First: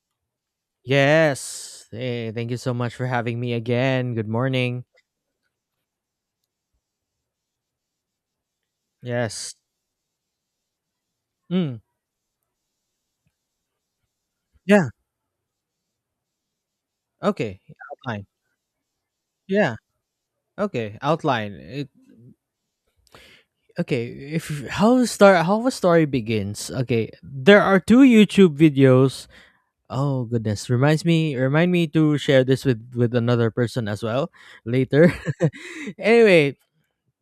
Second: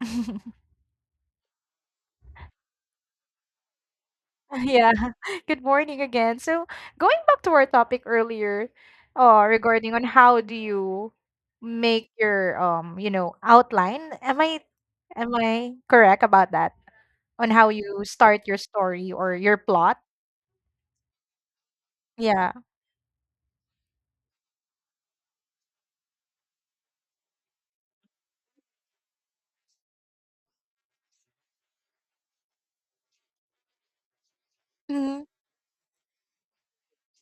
Yes. Hey, thank you so much for having me again. Good morning. Yeah, good morning again. So, going back to our topic earlier, Yes. regarding on how do you Mm. make your outline? Am I Yeah. am I correct about that? On Okay. how you Outline. start your story or your Yeah. plot? Okay. Outline. Yeah. Okay. If how a story begins. Okay. There are two YouTube videos. Oh goodness. Reminds me. Remind me to share this with another person as well later. Mm-hmm. Anyway,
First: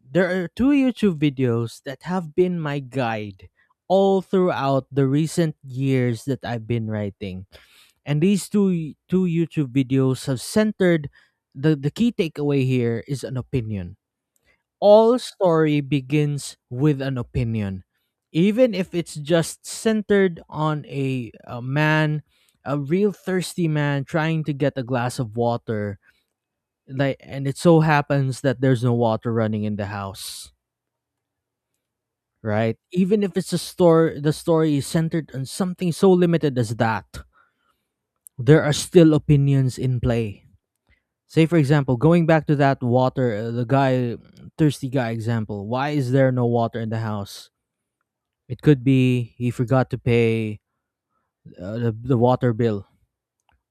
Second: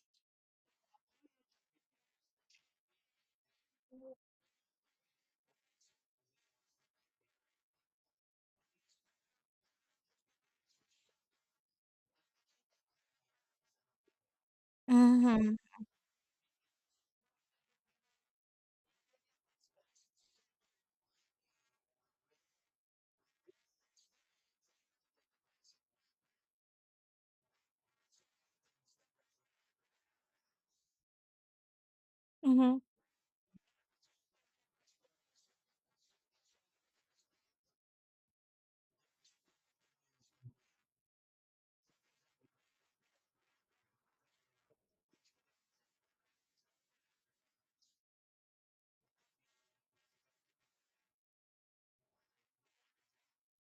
there are two YouTube videos that have been my guide all throughout the recent years that I've been writing. And these two YouTube videos have centered, the key takeaway here is an opinion. All Mm-hmm. story begins with an opinion, even if it's just centered on a man, a real thirsty man trying to get a glass of water. Like, and it so happens that there's no water running in the house, right? Mm-hmm. Even if it's a story, the story is centered on something so limited as that. There are still opinions in play. Say for example, going back to that water, the guy, thirsty guy example. Why is there no water in the house? It could be he forgot to pay the water bill,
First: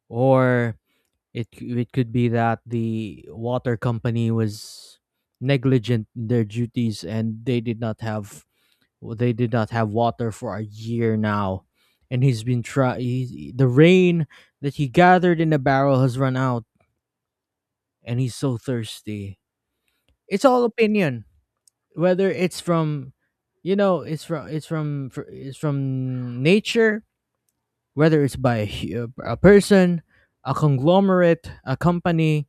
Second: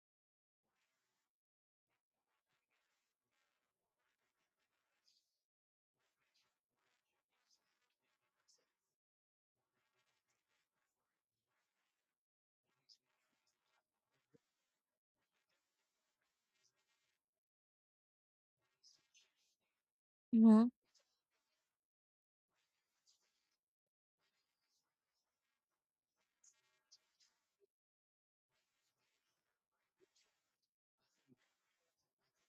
or it could be that the water company was negligent in their duties and they did not have water for a year now, and he's been try he, the rain that he gathered in a barrel has run out, and he's so thirsty. It's all opinion, whether it's from, it's from nature, whether it's by a person, a conglomerate, a company.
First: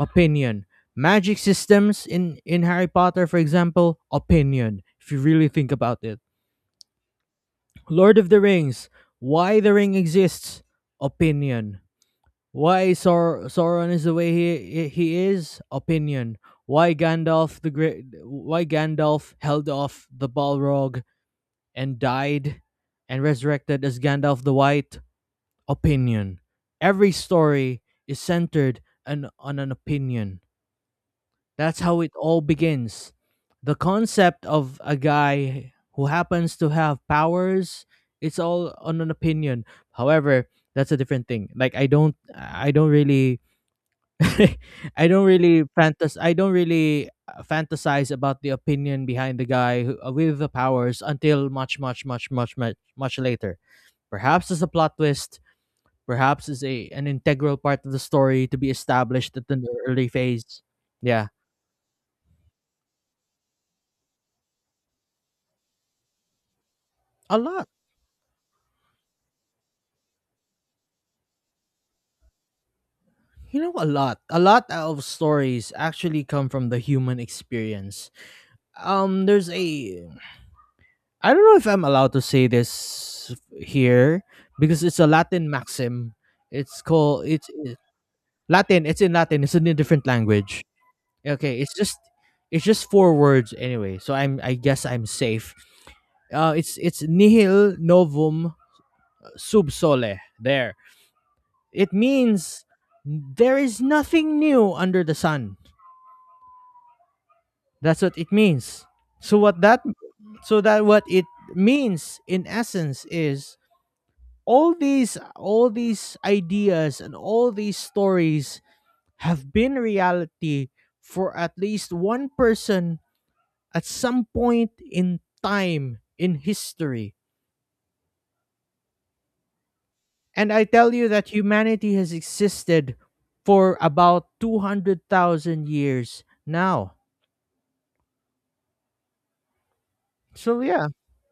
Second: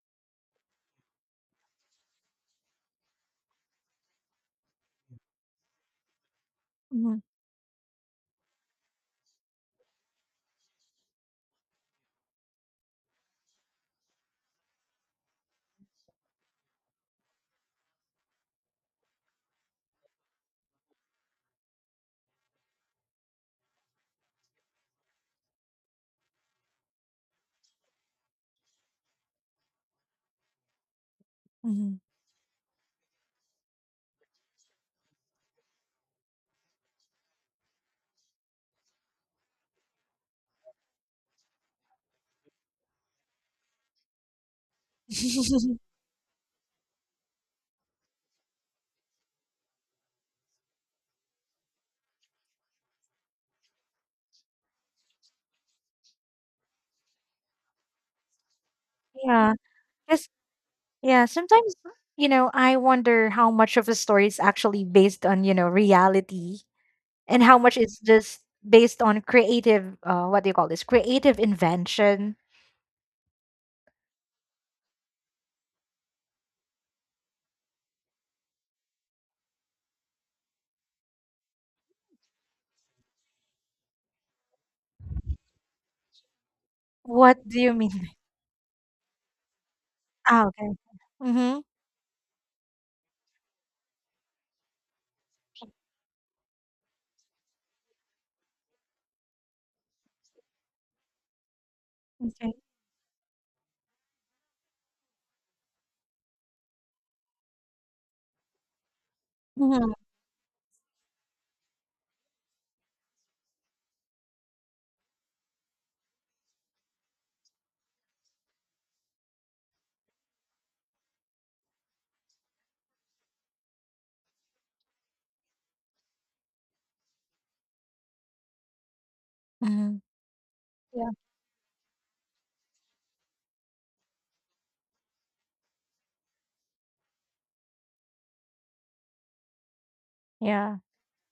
Opinion. Magic systems in Harry Potter, for example, opinion, if you really think about it. Mm-hmm. Lord of the Rings, why the ring exists, opinion. Why Sauron is the way he is, opinion. Why Gandalf held off the Balrog and died and resurrected as Gandalf the White? Opinion. Every story is centered on an opinion. That's Mm-hmm. how it all begins. The concept of a guy who happens to have powers, it's all on an opinion. However, that's a different thing. Like, I don't really I don't really fantas I don't really uh, fantasize about the opinion behind the guy who, with the powers until much much much much much much later. Perhaps as a plot twist, perhaps as a an integral part of the story to be established at Yeah. an early Yes. phase. Yeah. Yeah. Sometimes, I wonder how much of a story is actually based on reality, A and how lot. much is just based on creative, what do you call this, creative invention. You know a lot. A lot of stories actually come from the human experience. There's a I don't know if I'm allowed to say this here because it's a Latin maxim. What It's do you mean? Latin, it's in a different Ah, language. okay. Mm-hmm. Okay, it's just four words anyway. So I guess I'm safe. It's nihil novum sub sole. There, it Okay. means there is nothing new under the sun. That's what it means. So what that Mm-hmm. so that what it means in essence is, all these ideas and all these stories have been reality for at least one person at some point in time in history. Mm-hmm. And I tell you Yeah, that humanity has existed for about 200,000 years now. So yeah, yeah.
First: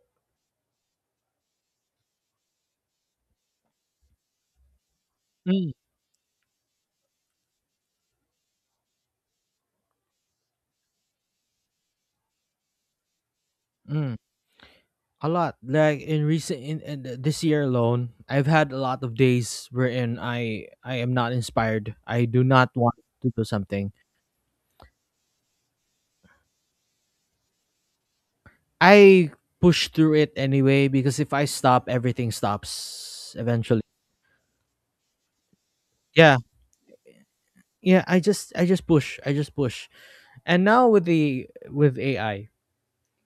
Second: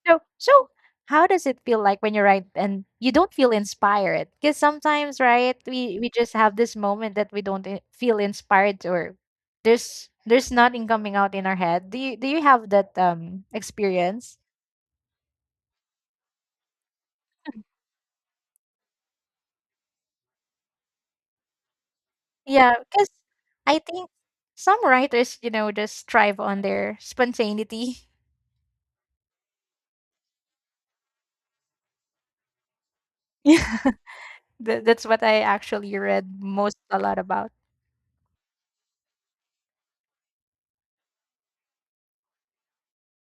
so how does it feel like when you write and you don't feel inspired? Because sometimes, right, mm, we just have this moment that we don't feel inspired, or there's nothing coming out in our head. Do you have that mm, experience? a lot. Like in recent in th- this year alone, I've had a lot of days wherein I am not inspired. I do not Yeah, want because to do I something. think some writers just thrive on their spontaneity. I push through it anyway because if I stop, everything stops Yeah, eventually. that's what I actually read, Yeah. most a lot about. Yeah, I just push. I just push. And now with the with AI,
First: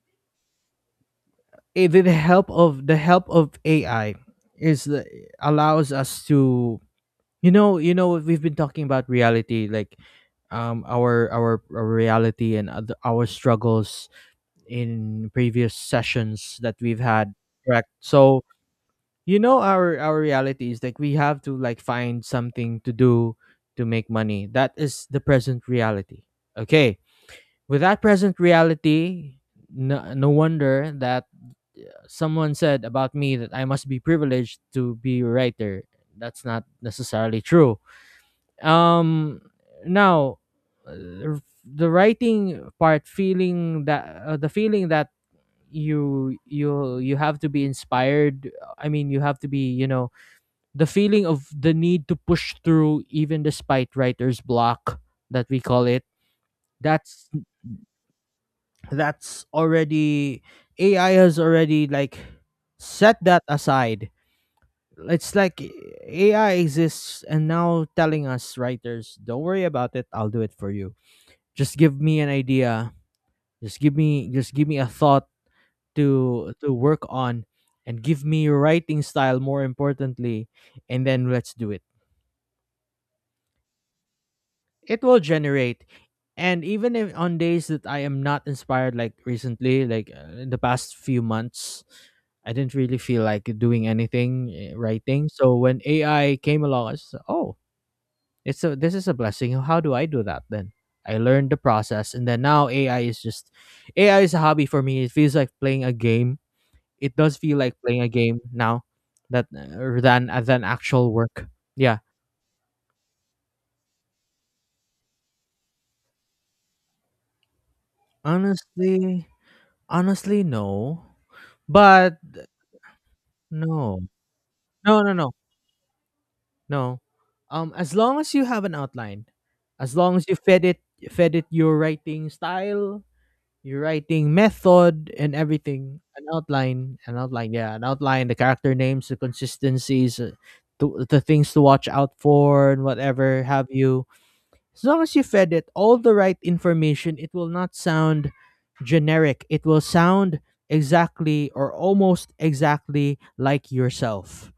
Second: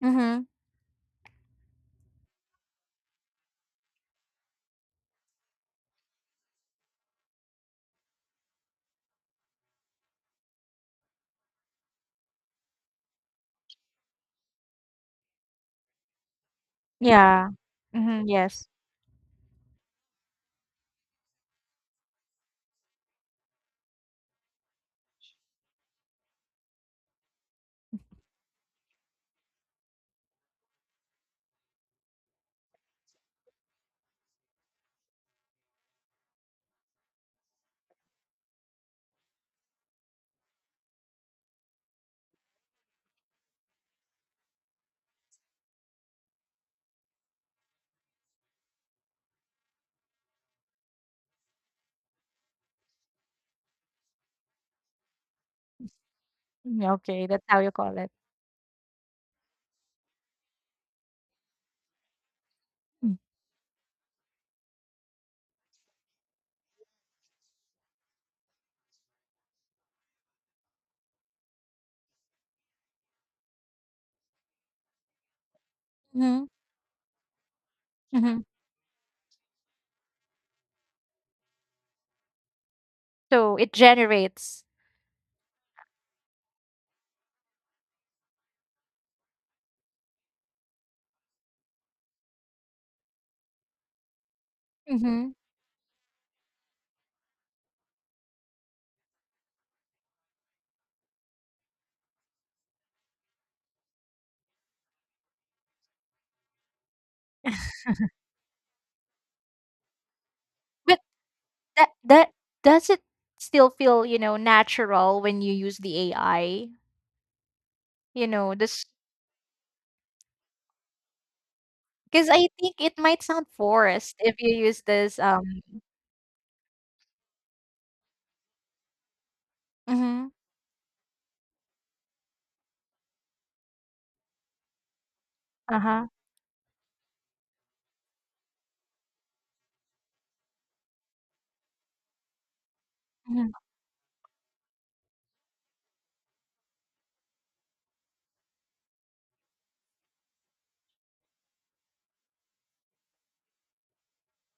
Mm-hmm. With the help of AI is, allows us to, we've been talking about reality like, our reality and our struggles in previous sessions that we've had, Yeah. correct? Mm-hmm. So Yes. Our reality is like, we have to like find something to do to make money. That is the present reality, okay. With that present reality, no wonder that someone said about me that I must be privileged to be a writer. That's not necessarily true. Um, now, uh, the writing part, feeling that the feeling that you have to be inspired. I mean, you have to be you know the feeling of the need to push through even despite writer's block, that we call it. Mm, okay, That's that's how you call it. that's already AI has already like set that aside. It's like AI exists and now telling us writers, don't worry about it, I'll do it for you. Just give me an idea. Just give me a thought Mm-hmm. To work on, and give Mm-hmm. me your writing style, more importantly, and then let's do it. So it generates. It will generate. And even if on days that I am not inspired, like recently, like in the past few months, I didn't really feel like doing anything, writing. Mm-hmm. So when AI came along, I said, oh, it's a this is a blessing. How do I do that, then? I learned the process, and then now AI is a hobby for me. It feels like playing a game. It does feel like playing a game now, that than But actual work. that Yeah. that does it still feel natural when you use the AI? You know, this Honestly, no, but. because I think it might sound No. forced if you use No, no, this. no. No. As long as you have an outline, as long as Mm-hmm. you fed it your writing style, your writing method, and Uh everything, huh. an outline, yeah, an outline, the character names, the consistencies, the things to watch out for, and whatever have you. As long as you fed it all the right information, it will not sound generic. It will sound exactly, or almost exactly, like yourself.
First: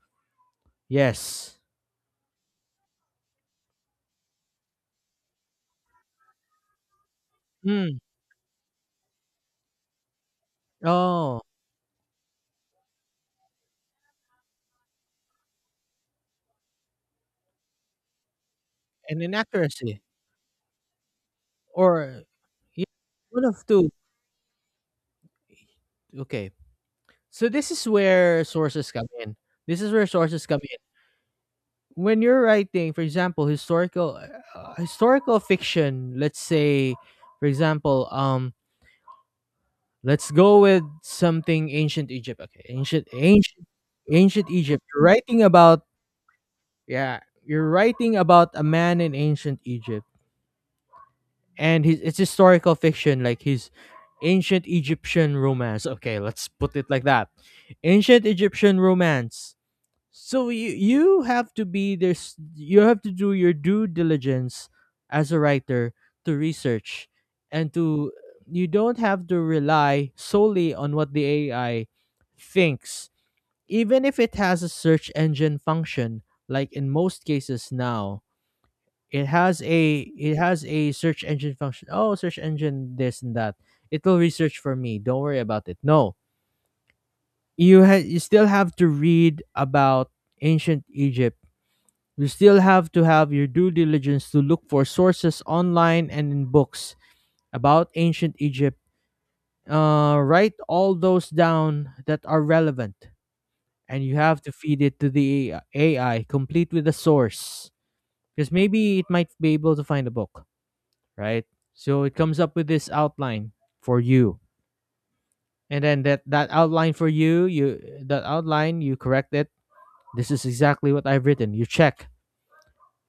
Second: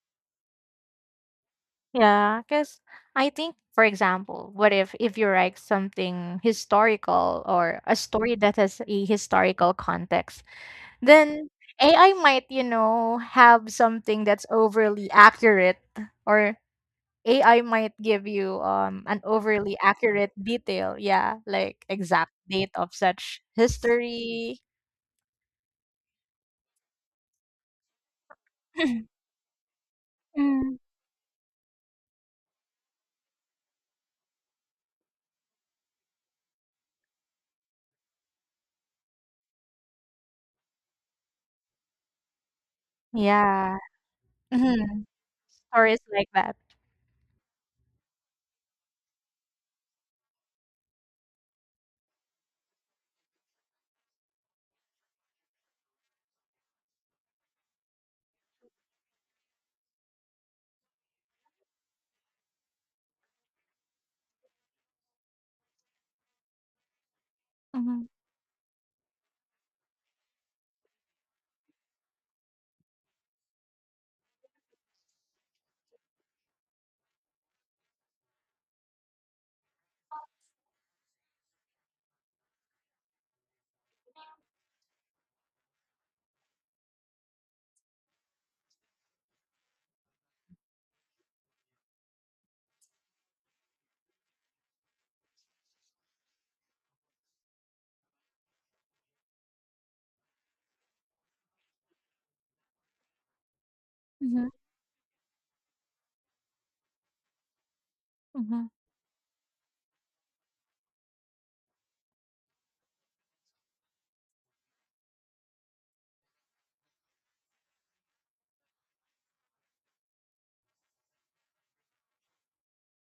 Yes. Yeah, cause I think, for example, what if you write something historical or a Mm. story that has a historical context, Oh, then AI might have something that's overly accurate, or AI might give you an an overly inaccuracy, accurate detail. Yeah, like or, exact date yeah, of such one of two. history. Okay. So this is where sources come in. This is where sources come Mm. in. When you're writing, for example, historical, historical fiction, let's say, for example, let's go with something ancient Egypt. Okay. Yeah. Ancient Egypt. You're Mhm. writing about, Stories like that. yeah, you're writing about a man in ancient Egypt. And his it's historical fiction, like his ancient Egyptian romance, okay, let's put it like that. Ancient Egyptian romance. So you have to do your due diligence as a writer to research, and Mhm. to you don't have to rely solely on what the AI thinks, even if it has a search engine function, like in most cases now. It has a search engine function. Oh, search engine this and that. It will research for me. Don't worry about it. No. You still have to read about ancient Egypt. You still have to have your due diligence to look for sources online and in books about ancient Egypt. Write all those down that are relevant, and you have Mhm. to feed it to the AI complete with the source, because maybe it might be able to find a book. Right? So it comes up with this outline for you. And then that outline, you correct it. This is exactly what I've written. You check.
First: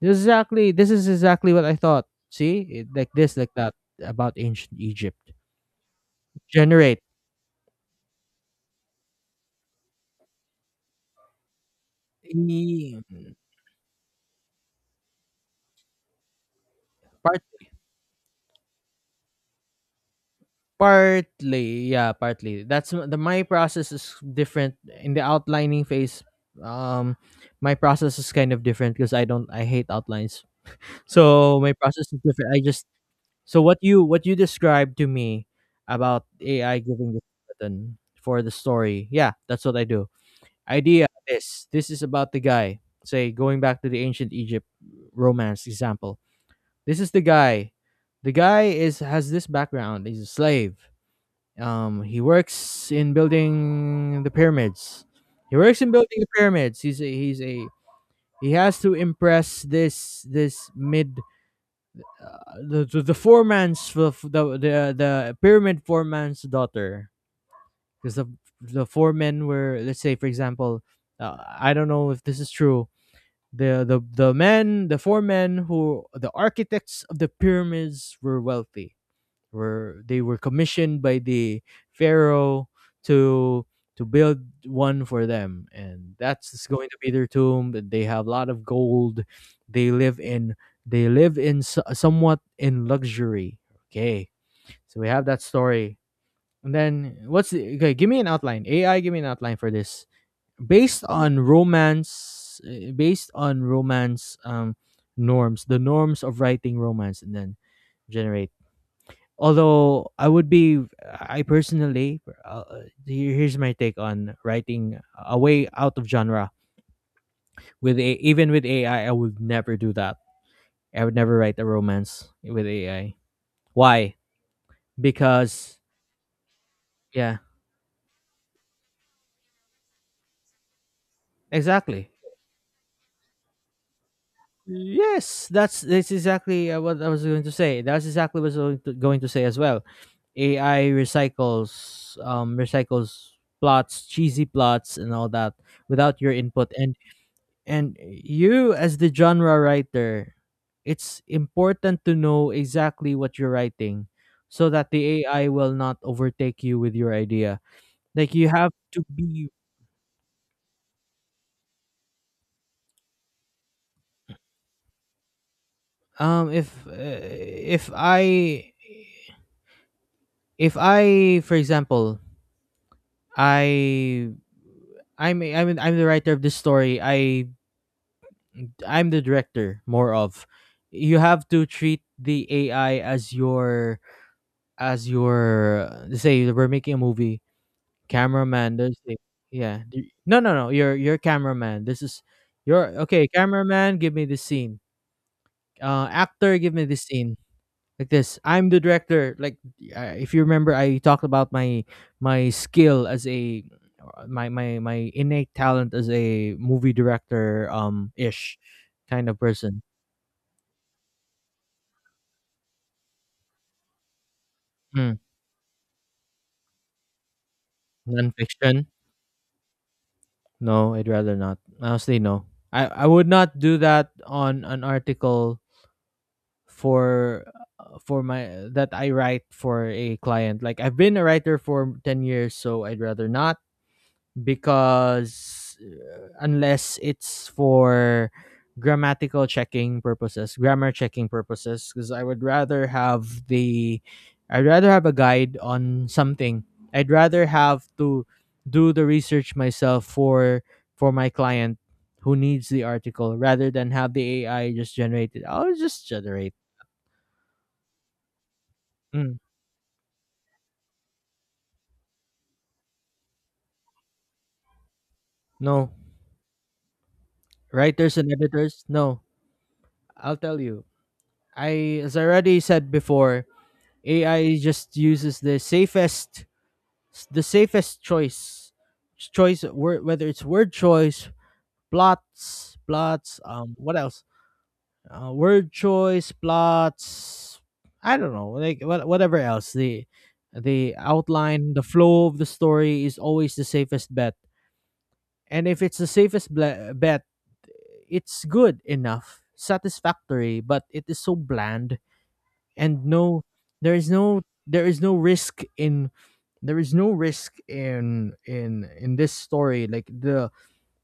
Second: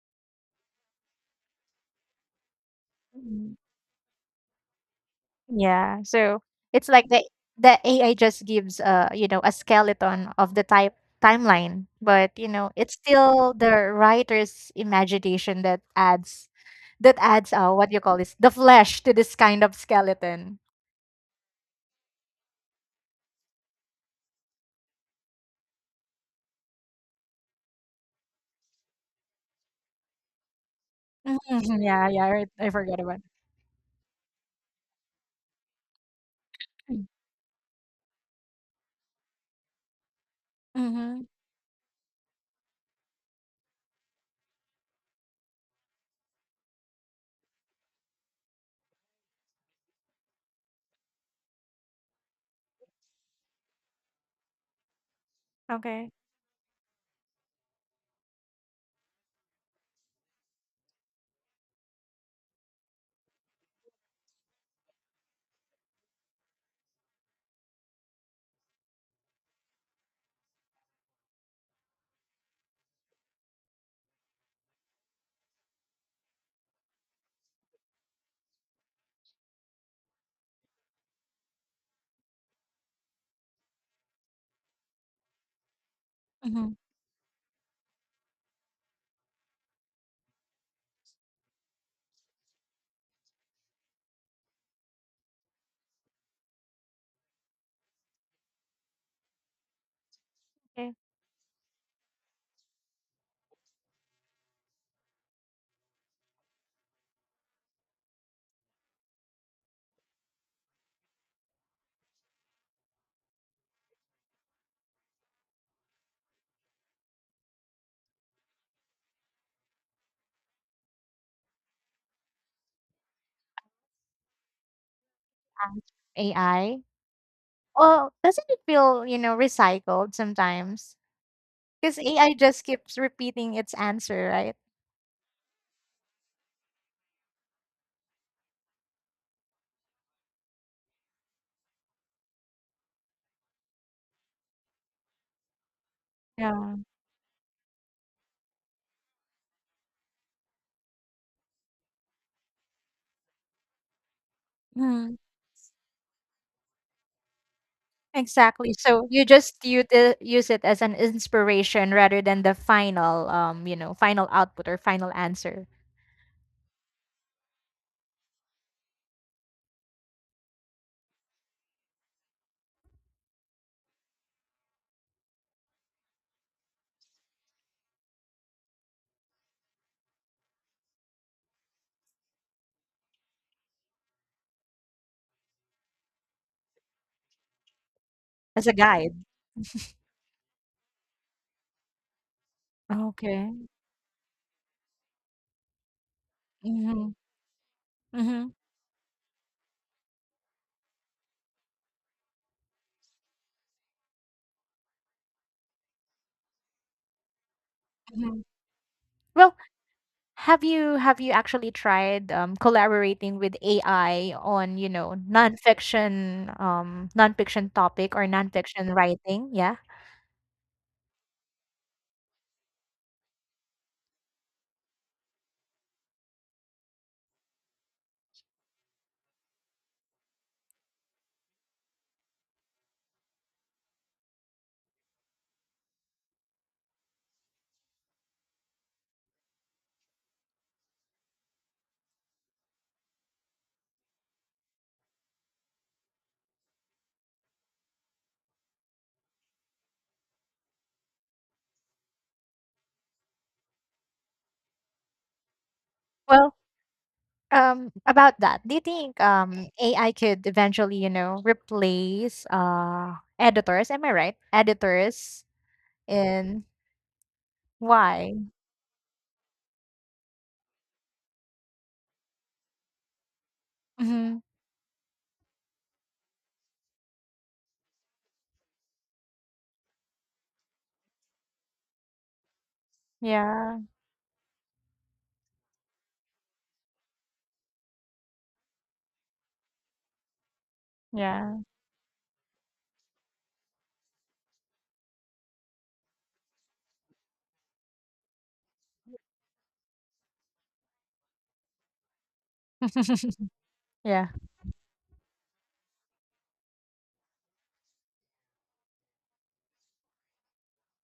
This is exactly what I thought. See? Like this, like Mhm. that, about ancient Egypt. Yeah, so it's Generate. like the AI just gives a skeleton of the type timeline, but it's E- still the writer's imagination that adds that Part, adds, uh, what do you call this? The flesh to this kind of skeleton. partly, yeah, partly. That's, m- the my process is different in the outlining phase. Um my process is kind of different because I don't I hate outlines. So my Mhm, yeah, process is yeah, right, different. I I just. forgot about it. So what you described to me about AI giving the button for the story, yeah, that's what I do. Idea, Mhm, this is about the guy. Say going back to the ancient Egypt romance example. This is the guy. The guy is has this background. He's a slave. He works in building the pyramids. He works in okay. building the pyramids. He's a he has to impress this this mid the four man's the pyramid four man's daughter, because the four men were, let's say for example, I don't know if this is true, the four men who the architects of the pyramids were wealthy, were they were commissioned by the pharaoh to build one for them, and that's just Mhm, going to be their tomb, and they have a lot of gold. They live in somewhat in luxury. Okay, so we have that story. And then okay, give me an outline. AI, give me an outline for this okay. based on romance, based on romance norms, the norms of writing romance, and then generate. Although I would be, I personally, here's my take on writing a way out of genre with a, even with AI, I would never do that. I would never write a romance with AI. Why? Because, Um, AI. yeah, Oh, doesn't it feel recycled sometimes? Because exactly. AI just keeps repeating its answer, right? Yes, that's what I was going to say. That's exactly what I was going going to say as well. AI recycles, recycles plots, cheesy plots, and all that without your input. Yeah. And. And you, as the genre writer, it's important to know exactly what you're writing so that the Mhm. AI will not overtake you with your idea. Like, you have Exactly. to So you be, just use it as an inspiration rather than the final output, or final answer, if I, if I for example, I, I'm I'm the writer of this story. I, I'm the director more of. You have to treat the AI as your, as your, let's say we're making a movie. as a Cameraman, there's the, guide. yeah, no, no, no. You're cameraman. This is your, okay. Okay. Cameraman, give me the scene. Actor, give me the Mm-hmm. scene. Like this. Mm-hmm. I'm the director. Like, if you remember, I talked about my, my skill as a, my innate talent as a movie director, um, Hmm. ish kind of Well, person. have you actually tried collaborating with AI on Mm. nonfiction topic, or Nonfiction. nonfiction writing? Yeah. No, I'd rather not. Honestly, no. I would not do that on an article for, for my, that I write for a client. Like, I've been a writer for 10 years, so I'd rather not, because, unless it's for grammatical checking purposes, grammar checking purposes, because I would rather have the, I'd rather have a guide on something. I'd rather have to do the research myself for my client who needs the article, rather than have the AI just generate it. I'll just generate. Well, about that, do you think Mm. AI could eventually replace editors? Am I right? Editors No. in, Writers and why? editors? No. I'll tell you. I, as I already said before, Mm-hmm. AI just uses the safest, the safest choice, choice word, whether it's word choice, plots, plots, Yeah, what else? Word choice, plots. I don't know, like what, whatever else. The yeah, outline, the flow of the story is always the safest bet. And if it's the safest bet, it's good enough, satisfactory, but it is so bland, and no, there is yeah. no, there is no risk in, there is no risk in in this story. Like,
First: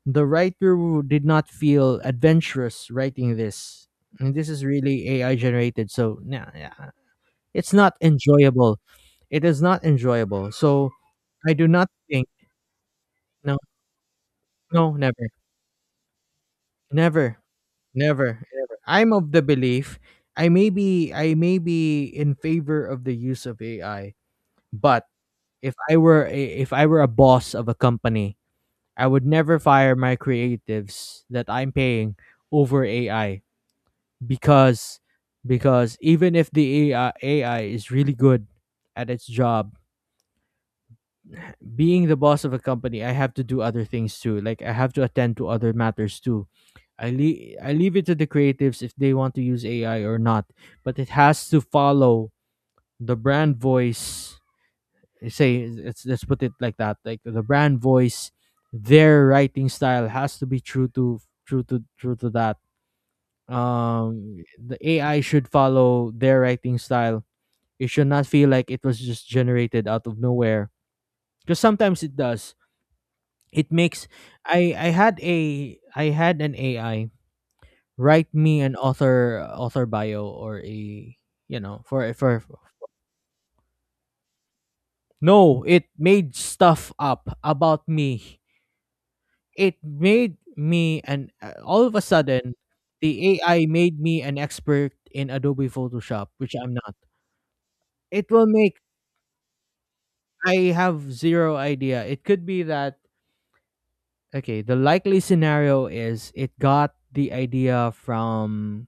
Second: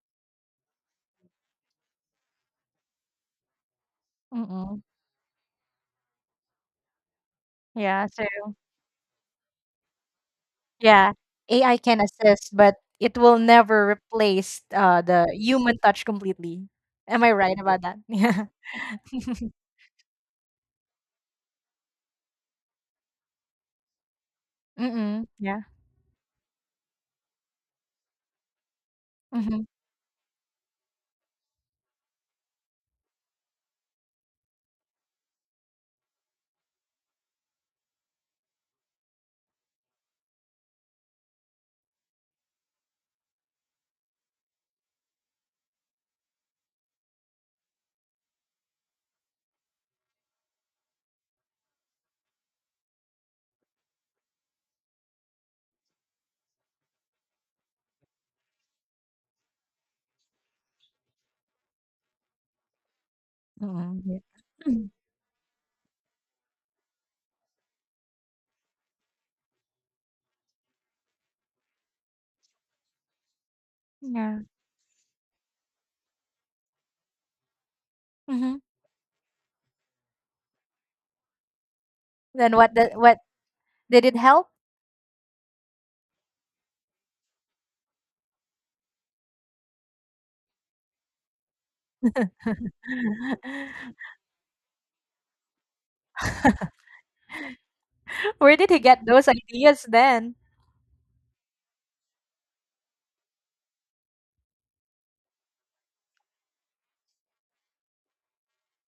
the writer did not feel adventurous writing this, and this is Mm-mm. really AI generated, so yeah, yeah, it's not Yeah. So enjoyable. It is not enjoyable, so yeah, I do AI not can think, assist, but it will no, never replace no, the never, human touch completely. Am I never. right about that? Never, Yeah. never. I'm of the belief, I may be in favor of the use of AI, but Mm-mm. Yeah. if I were a, if I were a boss of a company, I would never Mm-hmm. fire my creatives that I'm paying over AI, because because even if the AI is really good at its job, being the boss of a company, I have to do other things too. Like, I have to attend to other matters too. I leave it to the creatives if they want to use AI or not, but it has to follow the brand voice. Eh, say, let's put it like that. Like, the brand voice, their writing style has to be true to, true to that. Mm-mm. Yeah. The AI should follow their writing style. It should not feel like it was just generated out of nowhere. Because sometimes it does, it makes, Yeah. I had a I had an AI write Mm-hmm. me an author bio, or a, you know, for, Then what? What did it help? no, it made stuff up about me. It made me, and all of a sudden the AI made me an expert in Adobe Photoshop, which I'm not. It will Where did make, he get those ideas then? I have zero idea. It could be that, okay, the likely scenario is it got the idea from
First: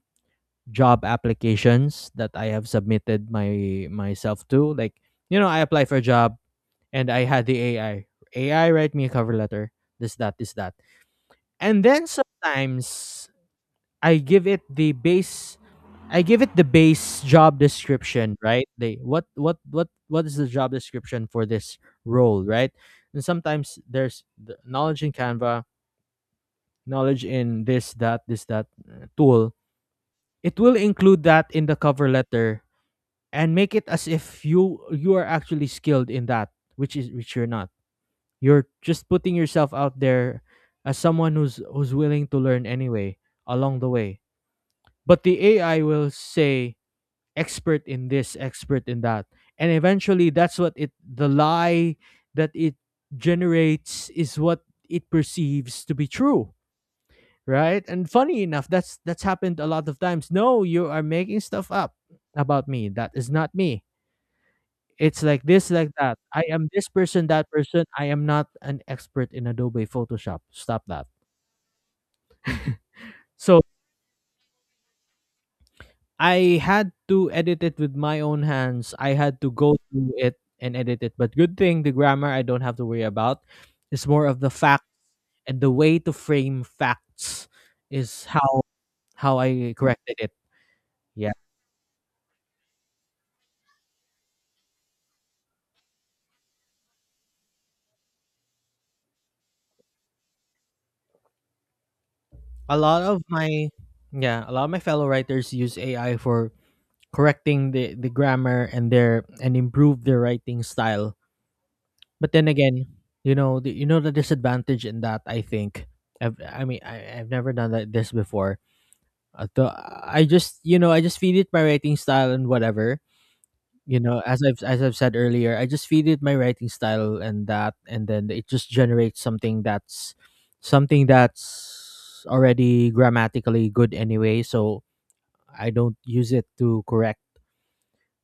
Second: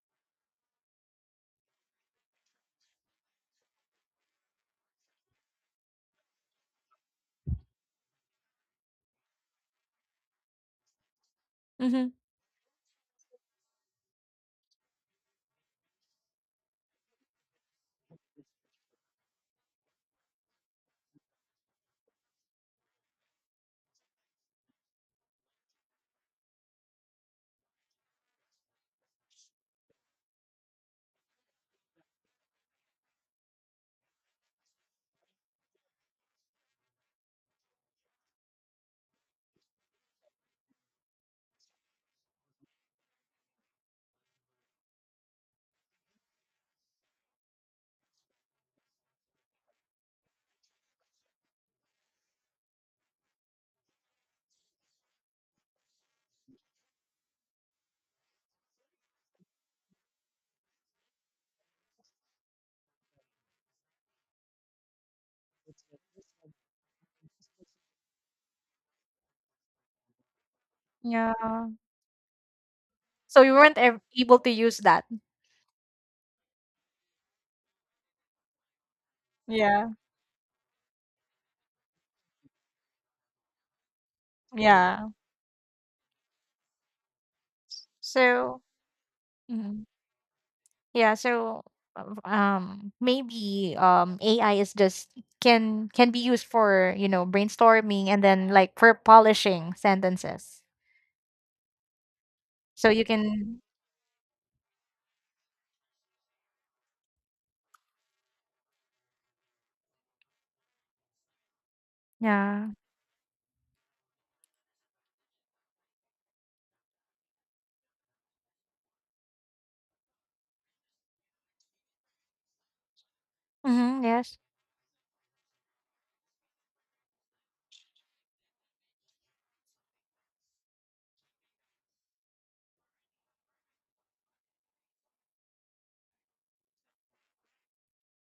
job applications that I have submitted my myself to. Like, you know, I apply for a job, and I had the AI, AI write me a cover letter. This, that, this, that. And then Mhm. sometimes I give it the base, I give it the base job description, right? They, what is the job description for this role, right? And sometimes there's the knowledge in Canva, knowledge in this, that tool. It will include that in the cover letter and make it as if you are actually skilled in that, which is, which you're not. You're just putting yourself out there as someone who's willing to learn anyway along the way. But the AI will say expert in this, expert in that, and eventually that's what it, the lie that it generates is what it perceives to be true. Right, and funny enough, that's happened a lot of times. No, you are making stuff up about me that is not me. It's like this, like that. I am this person, that person. I am not an expert in Adobe Photoshop. Stop that. Yeah. So you So weren't able to use that. I had to edit it with my own hands. I had to go Yeah. through it and edit it. But good thing, the grammar I don't have to worry about. It's more of the fact Yeah. and the way to frame facts is So. how I Mhm. corrected it. Yeah. Yeah. So, maybe AI is just, can be used for brainstorming, and then like for polishing sentences. A So lot you of can, my, yeah, a lot of my fellow writers use AI for correcting the grammar and improve their writing style. But then yeah. again, you know, you know the disadvantage in that. I think. I've, I mean, I've never done that this before. The, I just, you know, I just feed it my writing style and whatever. You Mm-hmm, know, yes. as I've said earlier, I just feed it my writing style and that, and then it just generates something that's already grammatically good anyway. So I don't use it to correct.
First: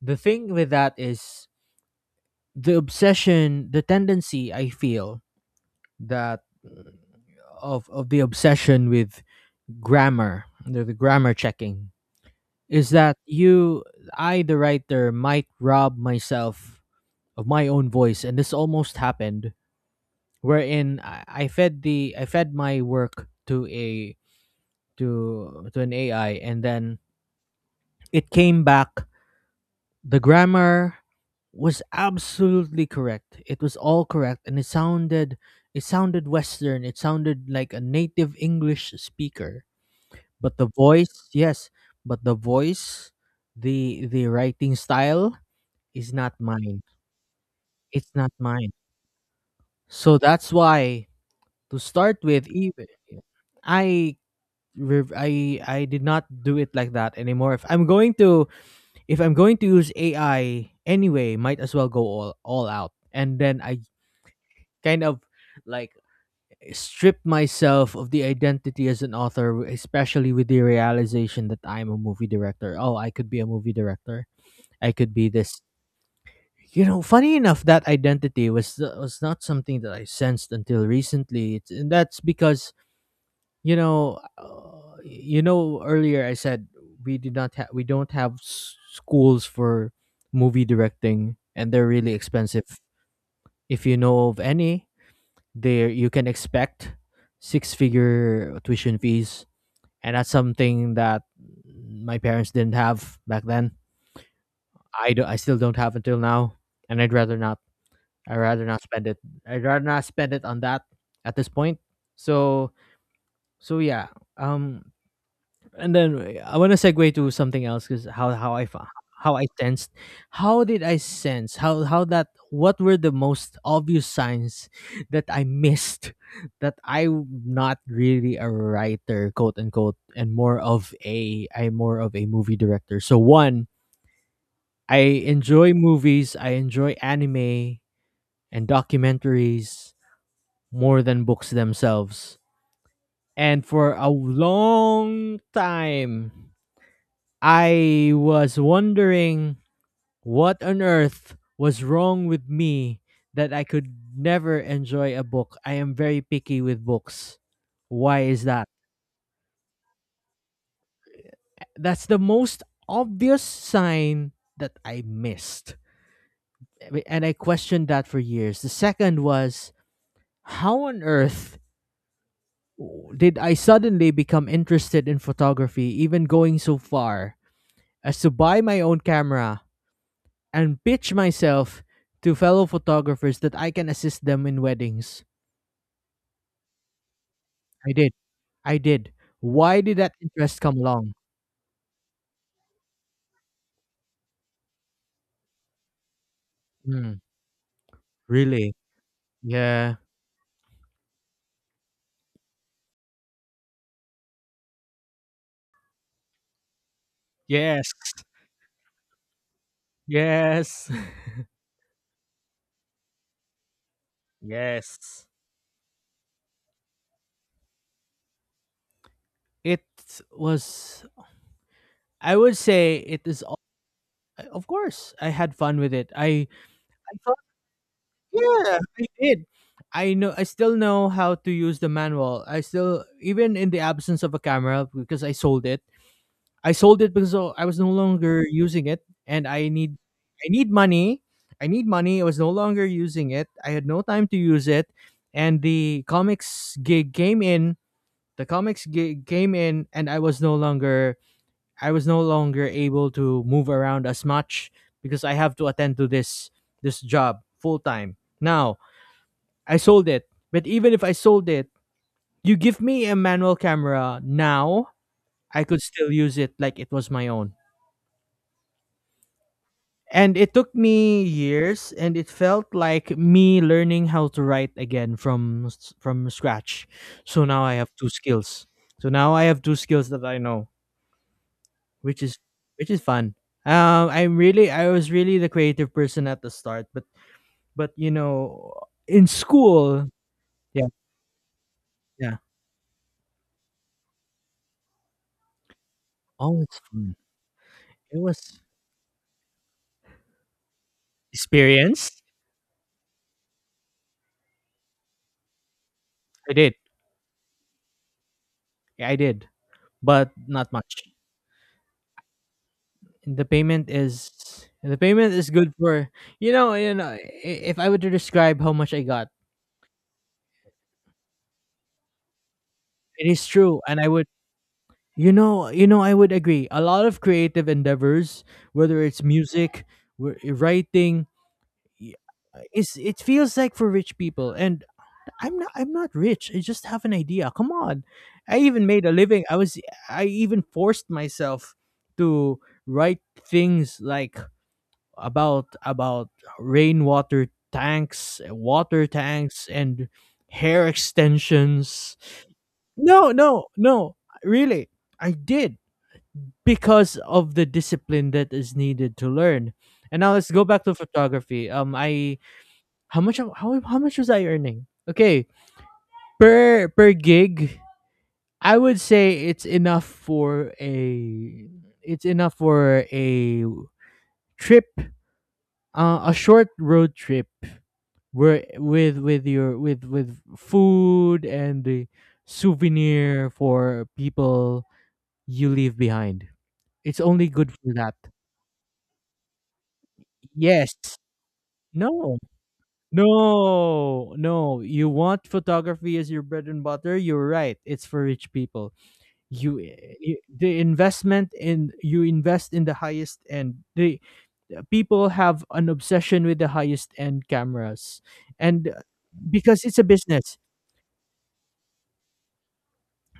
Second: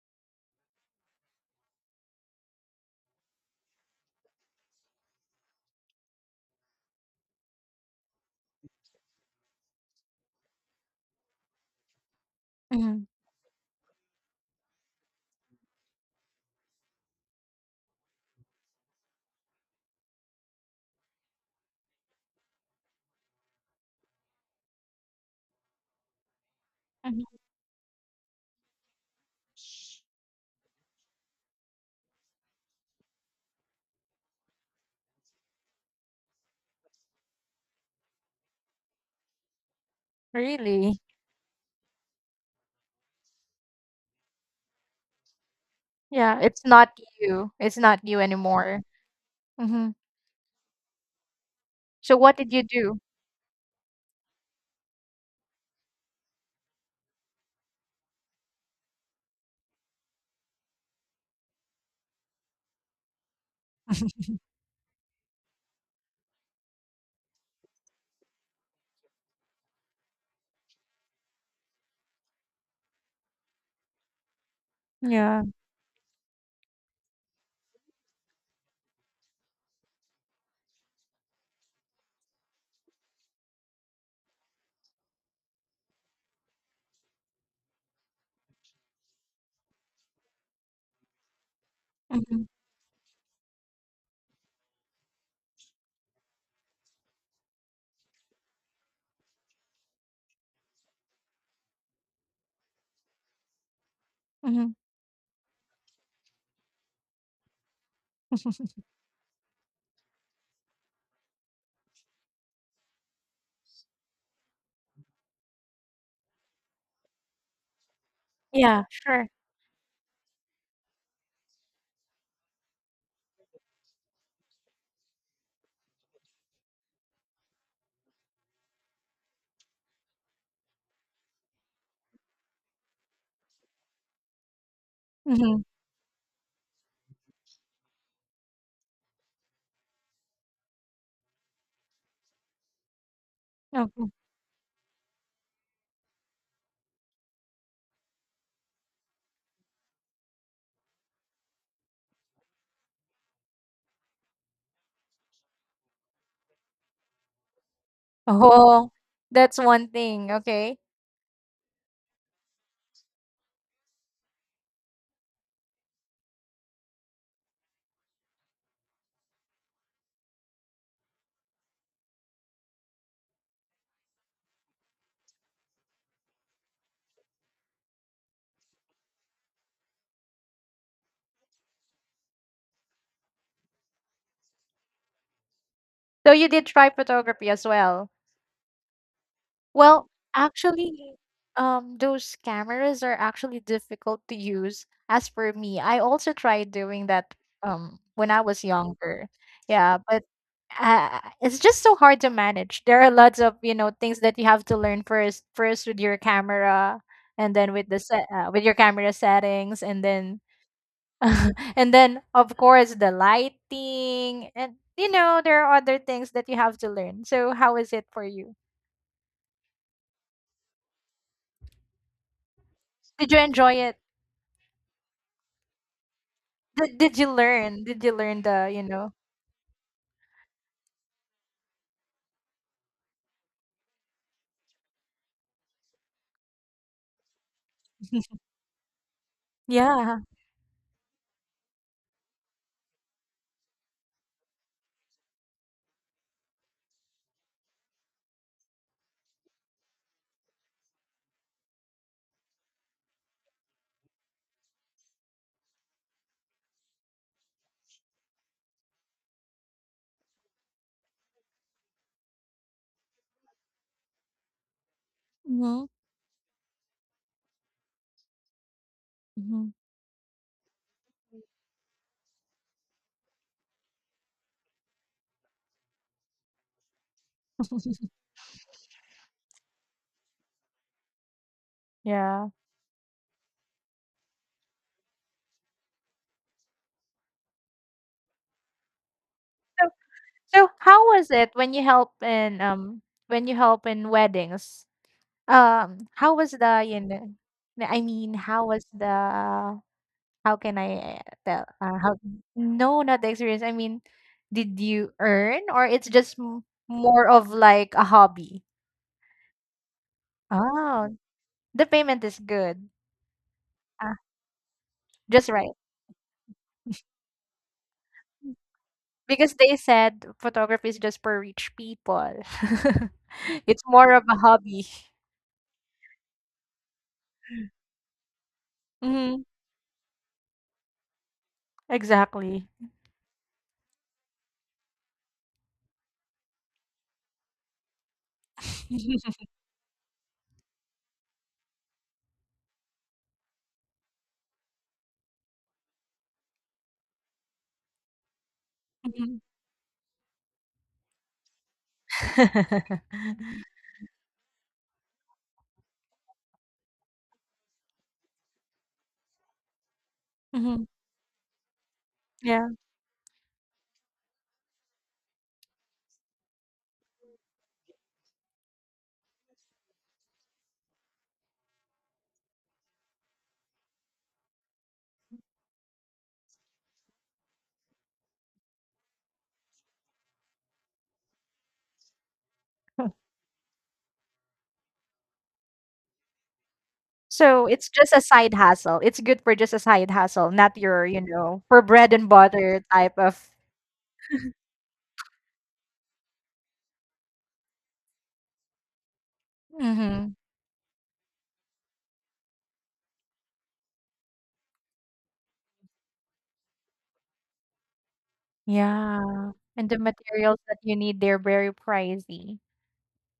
The thing with that is, the obsession, the tendency I feel that, uh, of the obsession with grammar, the grammar checking, is Mm-hmm. that you, I, the writer might rob myself of my own voice. And this almost happened wherein I fed the, I fed my work to a, to an AI, and then Hmm. it came back, the grammar was absolutely correct, it was all correct, and it sounded, it sounded western, it sounded like a native English speaker. But the Really. voice, yes, but the voice, the writing style is not Yeah. It's mine. not you. It's not It's you not mine. anymore. Mm-hmm. So that's why, to So start what with, did you even, do? I I did not do it like that anymore. If I'm going to, if I'm going to use AI anyway, might as well go all out. And then I kind of like strip myself of the identity as an author, especially with the realization that I'm a movie director. Oh, I could be a movie director, I could be Yeah. this. You know, funny enough, that identity was not something that I sensed until recently. It's, and that's because, you know, earlier I said we did not have, we don't have schools for movie directing, and they're really Mhm, expensive. If you know of any, there you can expect 6 figure tuition fees, and that's something that my parents didn't have back then. mhm. I do, I still don't have until now, and I'd rather not, I'd rather not spend it. I'd rather not spend it on that at this point. So, so yeah. Um, and then I want to segue to something else, because how I Yeah, sure. how I sensed, how did I sense, how that, what were the most obvious signs that I missed that I'm not really a writer, quote unquote, and more of a, I'm more of a movie director. So, one, I Mhm, enjoy movies. I enjoy anime and documentaries more than books themselves. And for okay. a long time, I was wondering what on earth was wrong with me, that I could never enjoy a book. I am very picky with books. Why is that? Oh, that's one thing, okay. That's the most obvious sign that I missed. And I questioned that for years. The second was, how on earth did I suddenly become interested in photography, even going so far as to buy my own camera and pitch myself to fellow photographers that I can assist them in weddings. So you did try photography as I well. did. I did. Why did Well, that interest come actually, along? Those cameras are actually difficult to use. As for me, I also tried doing Hmm, that when I was really? younger. Yeah. Yeah, but, it's just so hard to manage. There are lots of, things that you have to learn first, with your camera, and then with Yes. the set, uh, with your camera settings, and then Yes. and then of course the lighting, and Yes. There are other things that you have to learn. So how is it for you? It was, I would say it Did you is enjoy it? of course I had fun with it. I did, did you I learn did you learn The yeah, you I know did. I know I still know how to use the manual. I still, even in the absence of a camera, because I sold it. I sold it because, oh, I was no longer using it and I need, Yeah. I need money. I need money. I was no longer using it. I had no time to use it, and the comics gig came in. The comics gig came in, and I was no longer, I was no longer able to move around as much because I have to attend to this, this job full time. Now, I sold it. But even if I sold it, you give me a manual camera now, I could Hmm. still use it like it was my own. Hmm. And it took me years, and it felt like me learning how to write again from from scratch. So now I have two skills. So now I have two skills that I know, which is Yeah. which is fun. I was really the creative person at the start, but but you know, in so, school, so yeah, how was it yeah. When you help in weddings? How was Oh, the... it's fun. I It mean, was how was the... How can I, tell? Experience. how... No, not the experience. I mean, did you earn, or it's just I did. more of like a hobby? I did, but not much. Oh, the payment is good. Ah, The payment just is right. good for you know you know i- if I were to describe how much I got, Because they said photography is just for rich people. it is true, It's and I more of would a hobby. I would agree. A lot of creative endeavors, whether it's Hmm. music, writing, y- Exactly. is it feels like for rich people, and I'm not rich. I just have an idea. Come on, I even made a living. I was I even forced myself to write things like about rainwater tanks, water Mhm. tanks, and hair extensions. No, no, no. Really, I did, because of the discipline that is needed to learn. And now let's go back Mhm. to photography. I Yeah. How much was I earning? Okay, per gig, I would say it's enough for a it's enough for a trip, a short road trip where with your with food and the souvenir for people you leave behind. It's only So good it's for just that. a side hustle. It's good for just a side hustle, not Yes. your, for bread and No. butter type of. No. No. You want photography as your bread and butter. You're right. It's for rich people. You, Mhm. you the investment in you invest in the highest end. The The people have an obsession with the highest end cameras, and Yeah, because and it's the a business. materials that you need, they're very pricey.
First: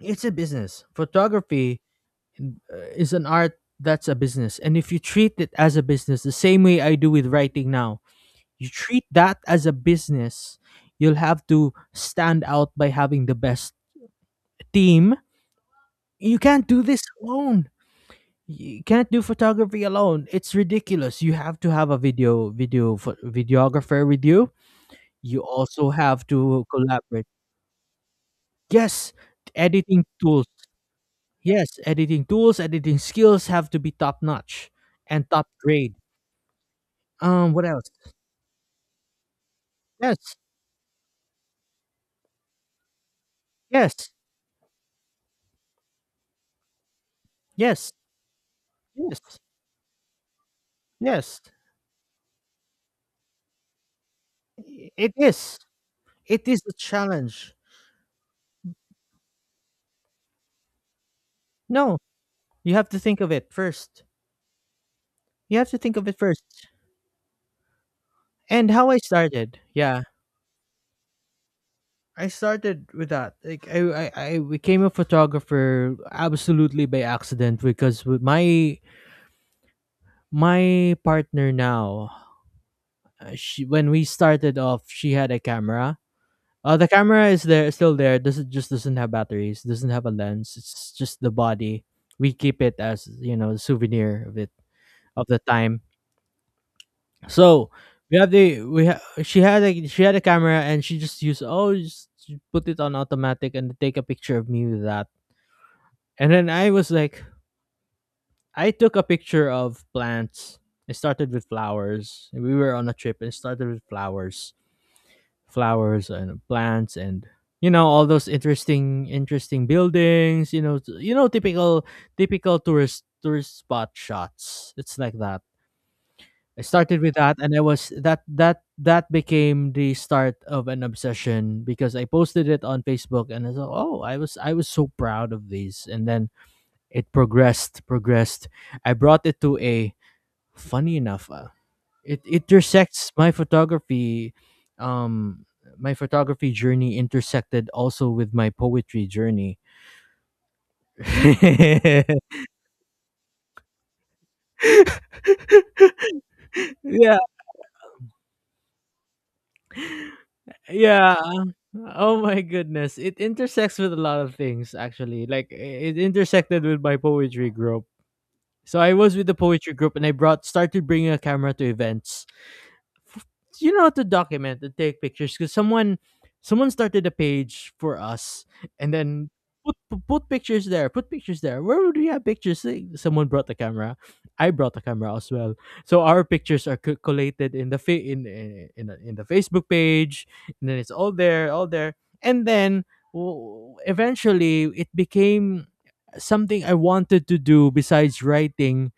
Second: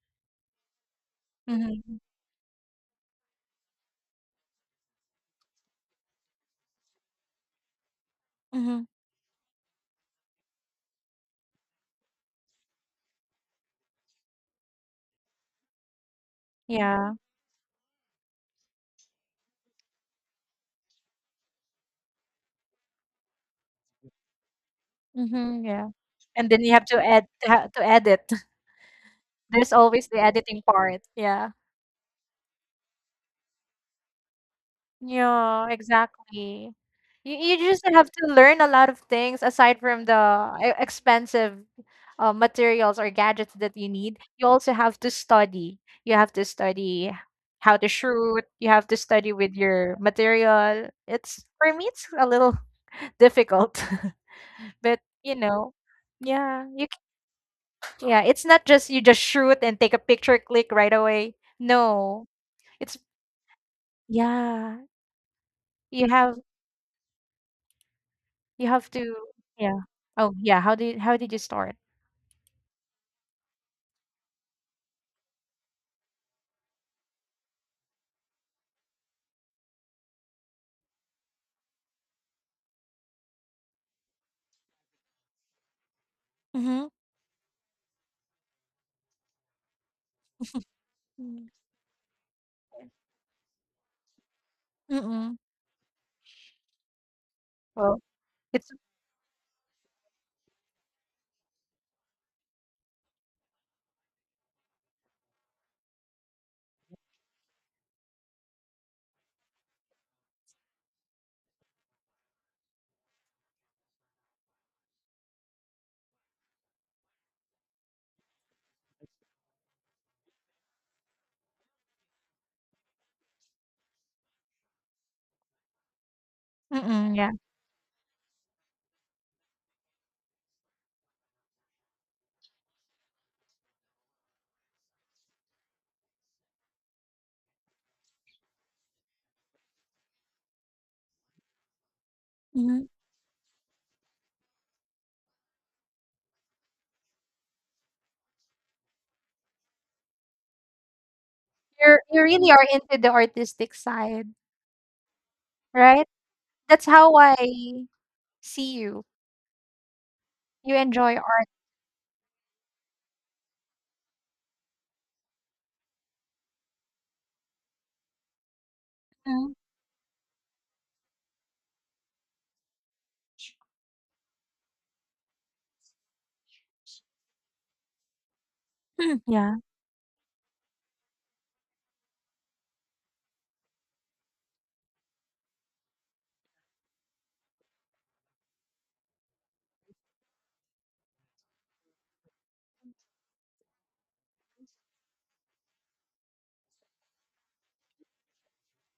It's a business. Photography Mhm, is an art that's a business. And if you treat it as a business, the same way I do with writing now, you mhm, treat that as a business, you'll have to stand out by having the best team. You can't do this yeah, alone. You can't do photography alone. It's ridiculous. You have to have a videographer with you. You mhm, yeah, also have and then to you have to add collaborate. To edit. Yes, There's editing always the tools editing part, yeah. Yes, editing tools, editing skills have to be top notch and top Yeah, grade. exactly. You you What just else? have to learn a lot of things, aside from the Yes, e expensive, materials or gadgets that you yes, need. You also have to study. You have to study how to yes, shoot. You have to study yes, with your material. yes. It's for me, it's a little difficult. But, It is. It is yeah, a you challenge. Yeah, it's not just you just shoot and take a picture, click right away. No, No, you have it's, to think of it first. yeah, You have to think you of it have first. you And have how I to started, yeah. yeah, Oh yeah, how did you start? I started with that. Like I became a photographer absolutely by accident because with my my partner now, she when we started off, she had a camera. The Mm-hmm. camera is there, still there. Doesn't have batteries. Doesn't have a lens. It's just the body. We keep it as, you know, the souvenir of it of the Mm-mm. time. So Well, we have the it's she had a camera, and she just used, oh, just put it on automatic and take a picture of me with that. And then I was like, I took a picture of plants. It started with flowers. We were on a trip, and it started with flowers and plants and, you know, all those interesting buildings, you know, you know, typical tourist spot shots. It's like that. I started with mm-mm, yeah. that, and I was that became the start of an obsession because I posted it on Facebook, and I thought, oh, I was so proud of these. And then it progressed. I brought it to a funny enough. It Mm-hmm. intersects my photography, um my photography journey intersected also with my poetry journey. You really are into the artistic side, right? That's how Yeah, I see you. You enjoy yeah, art. oh my goodness, it intersects with a lot of things, actually. Like it intersected with my poetry group. So I was with the Mhm. poetry group, and I brought started bringing a camera to events f- you know, to document and take pictures because someone started a page for us. And then Yeah. Put pictures there, where would we have pictures? Like, someone brought the camera, I brought the camera as well, so our pictures are collated in the in the Facebook page. And then it's all there. And then eventually it became something I wanted to do besides writing.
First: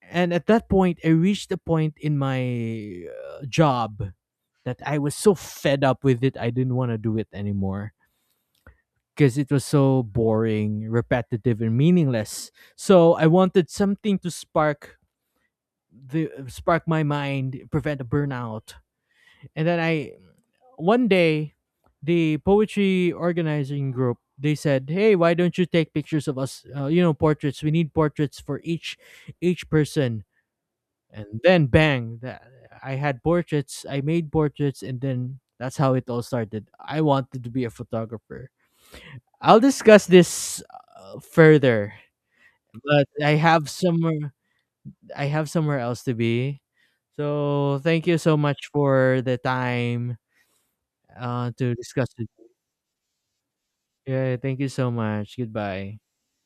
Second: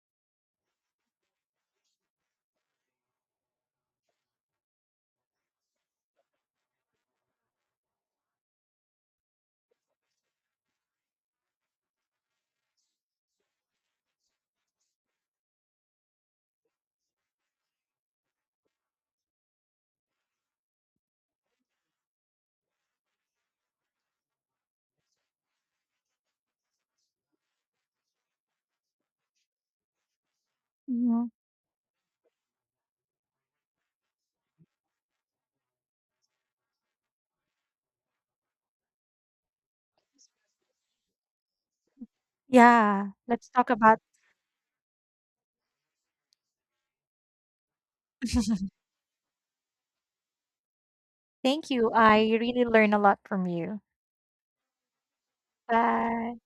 And at that point I reached a point in my job that I was so fed up with it, I didn't want to do it anymore because it was so boring, repetitive, and meaningless. So I wanted something to spark the spark my mind, prevent a burnout. And then I one day, the poetry organizing group, they said, hey, why don't you take pictures of us? You know, portraits, we need portraits for each person. And Mhm. then bang, that, I had portraits, I made portraits, and then that's how it all started. I wanted to be a photographer. I'll discuss this, further, but Yeah. I Let's have talk about... somewhere else to be. So thank you so much for the time, Thank to you. discuss it. I really learned a lot from you. Yeah, thank you so much, goodbye. Bye.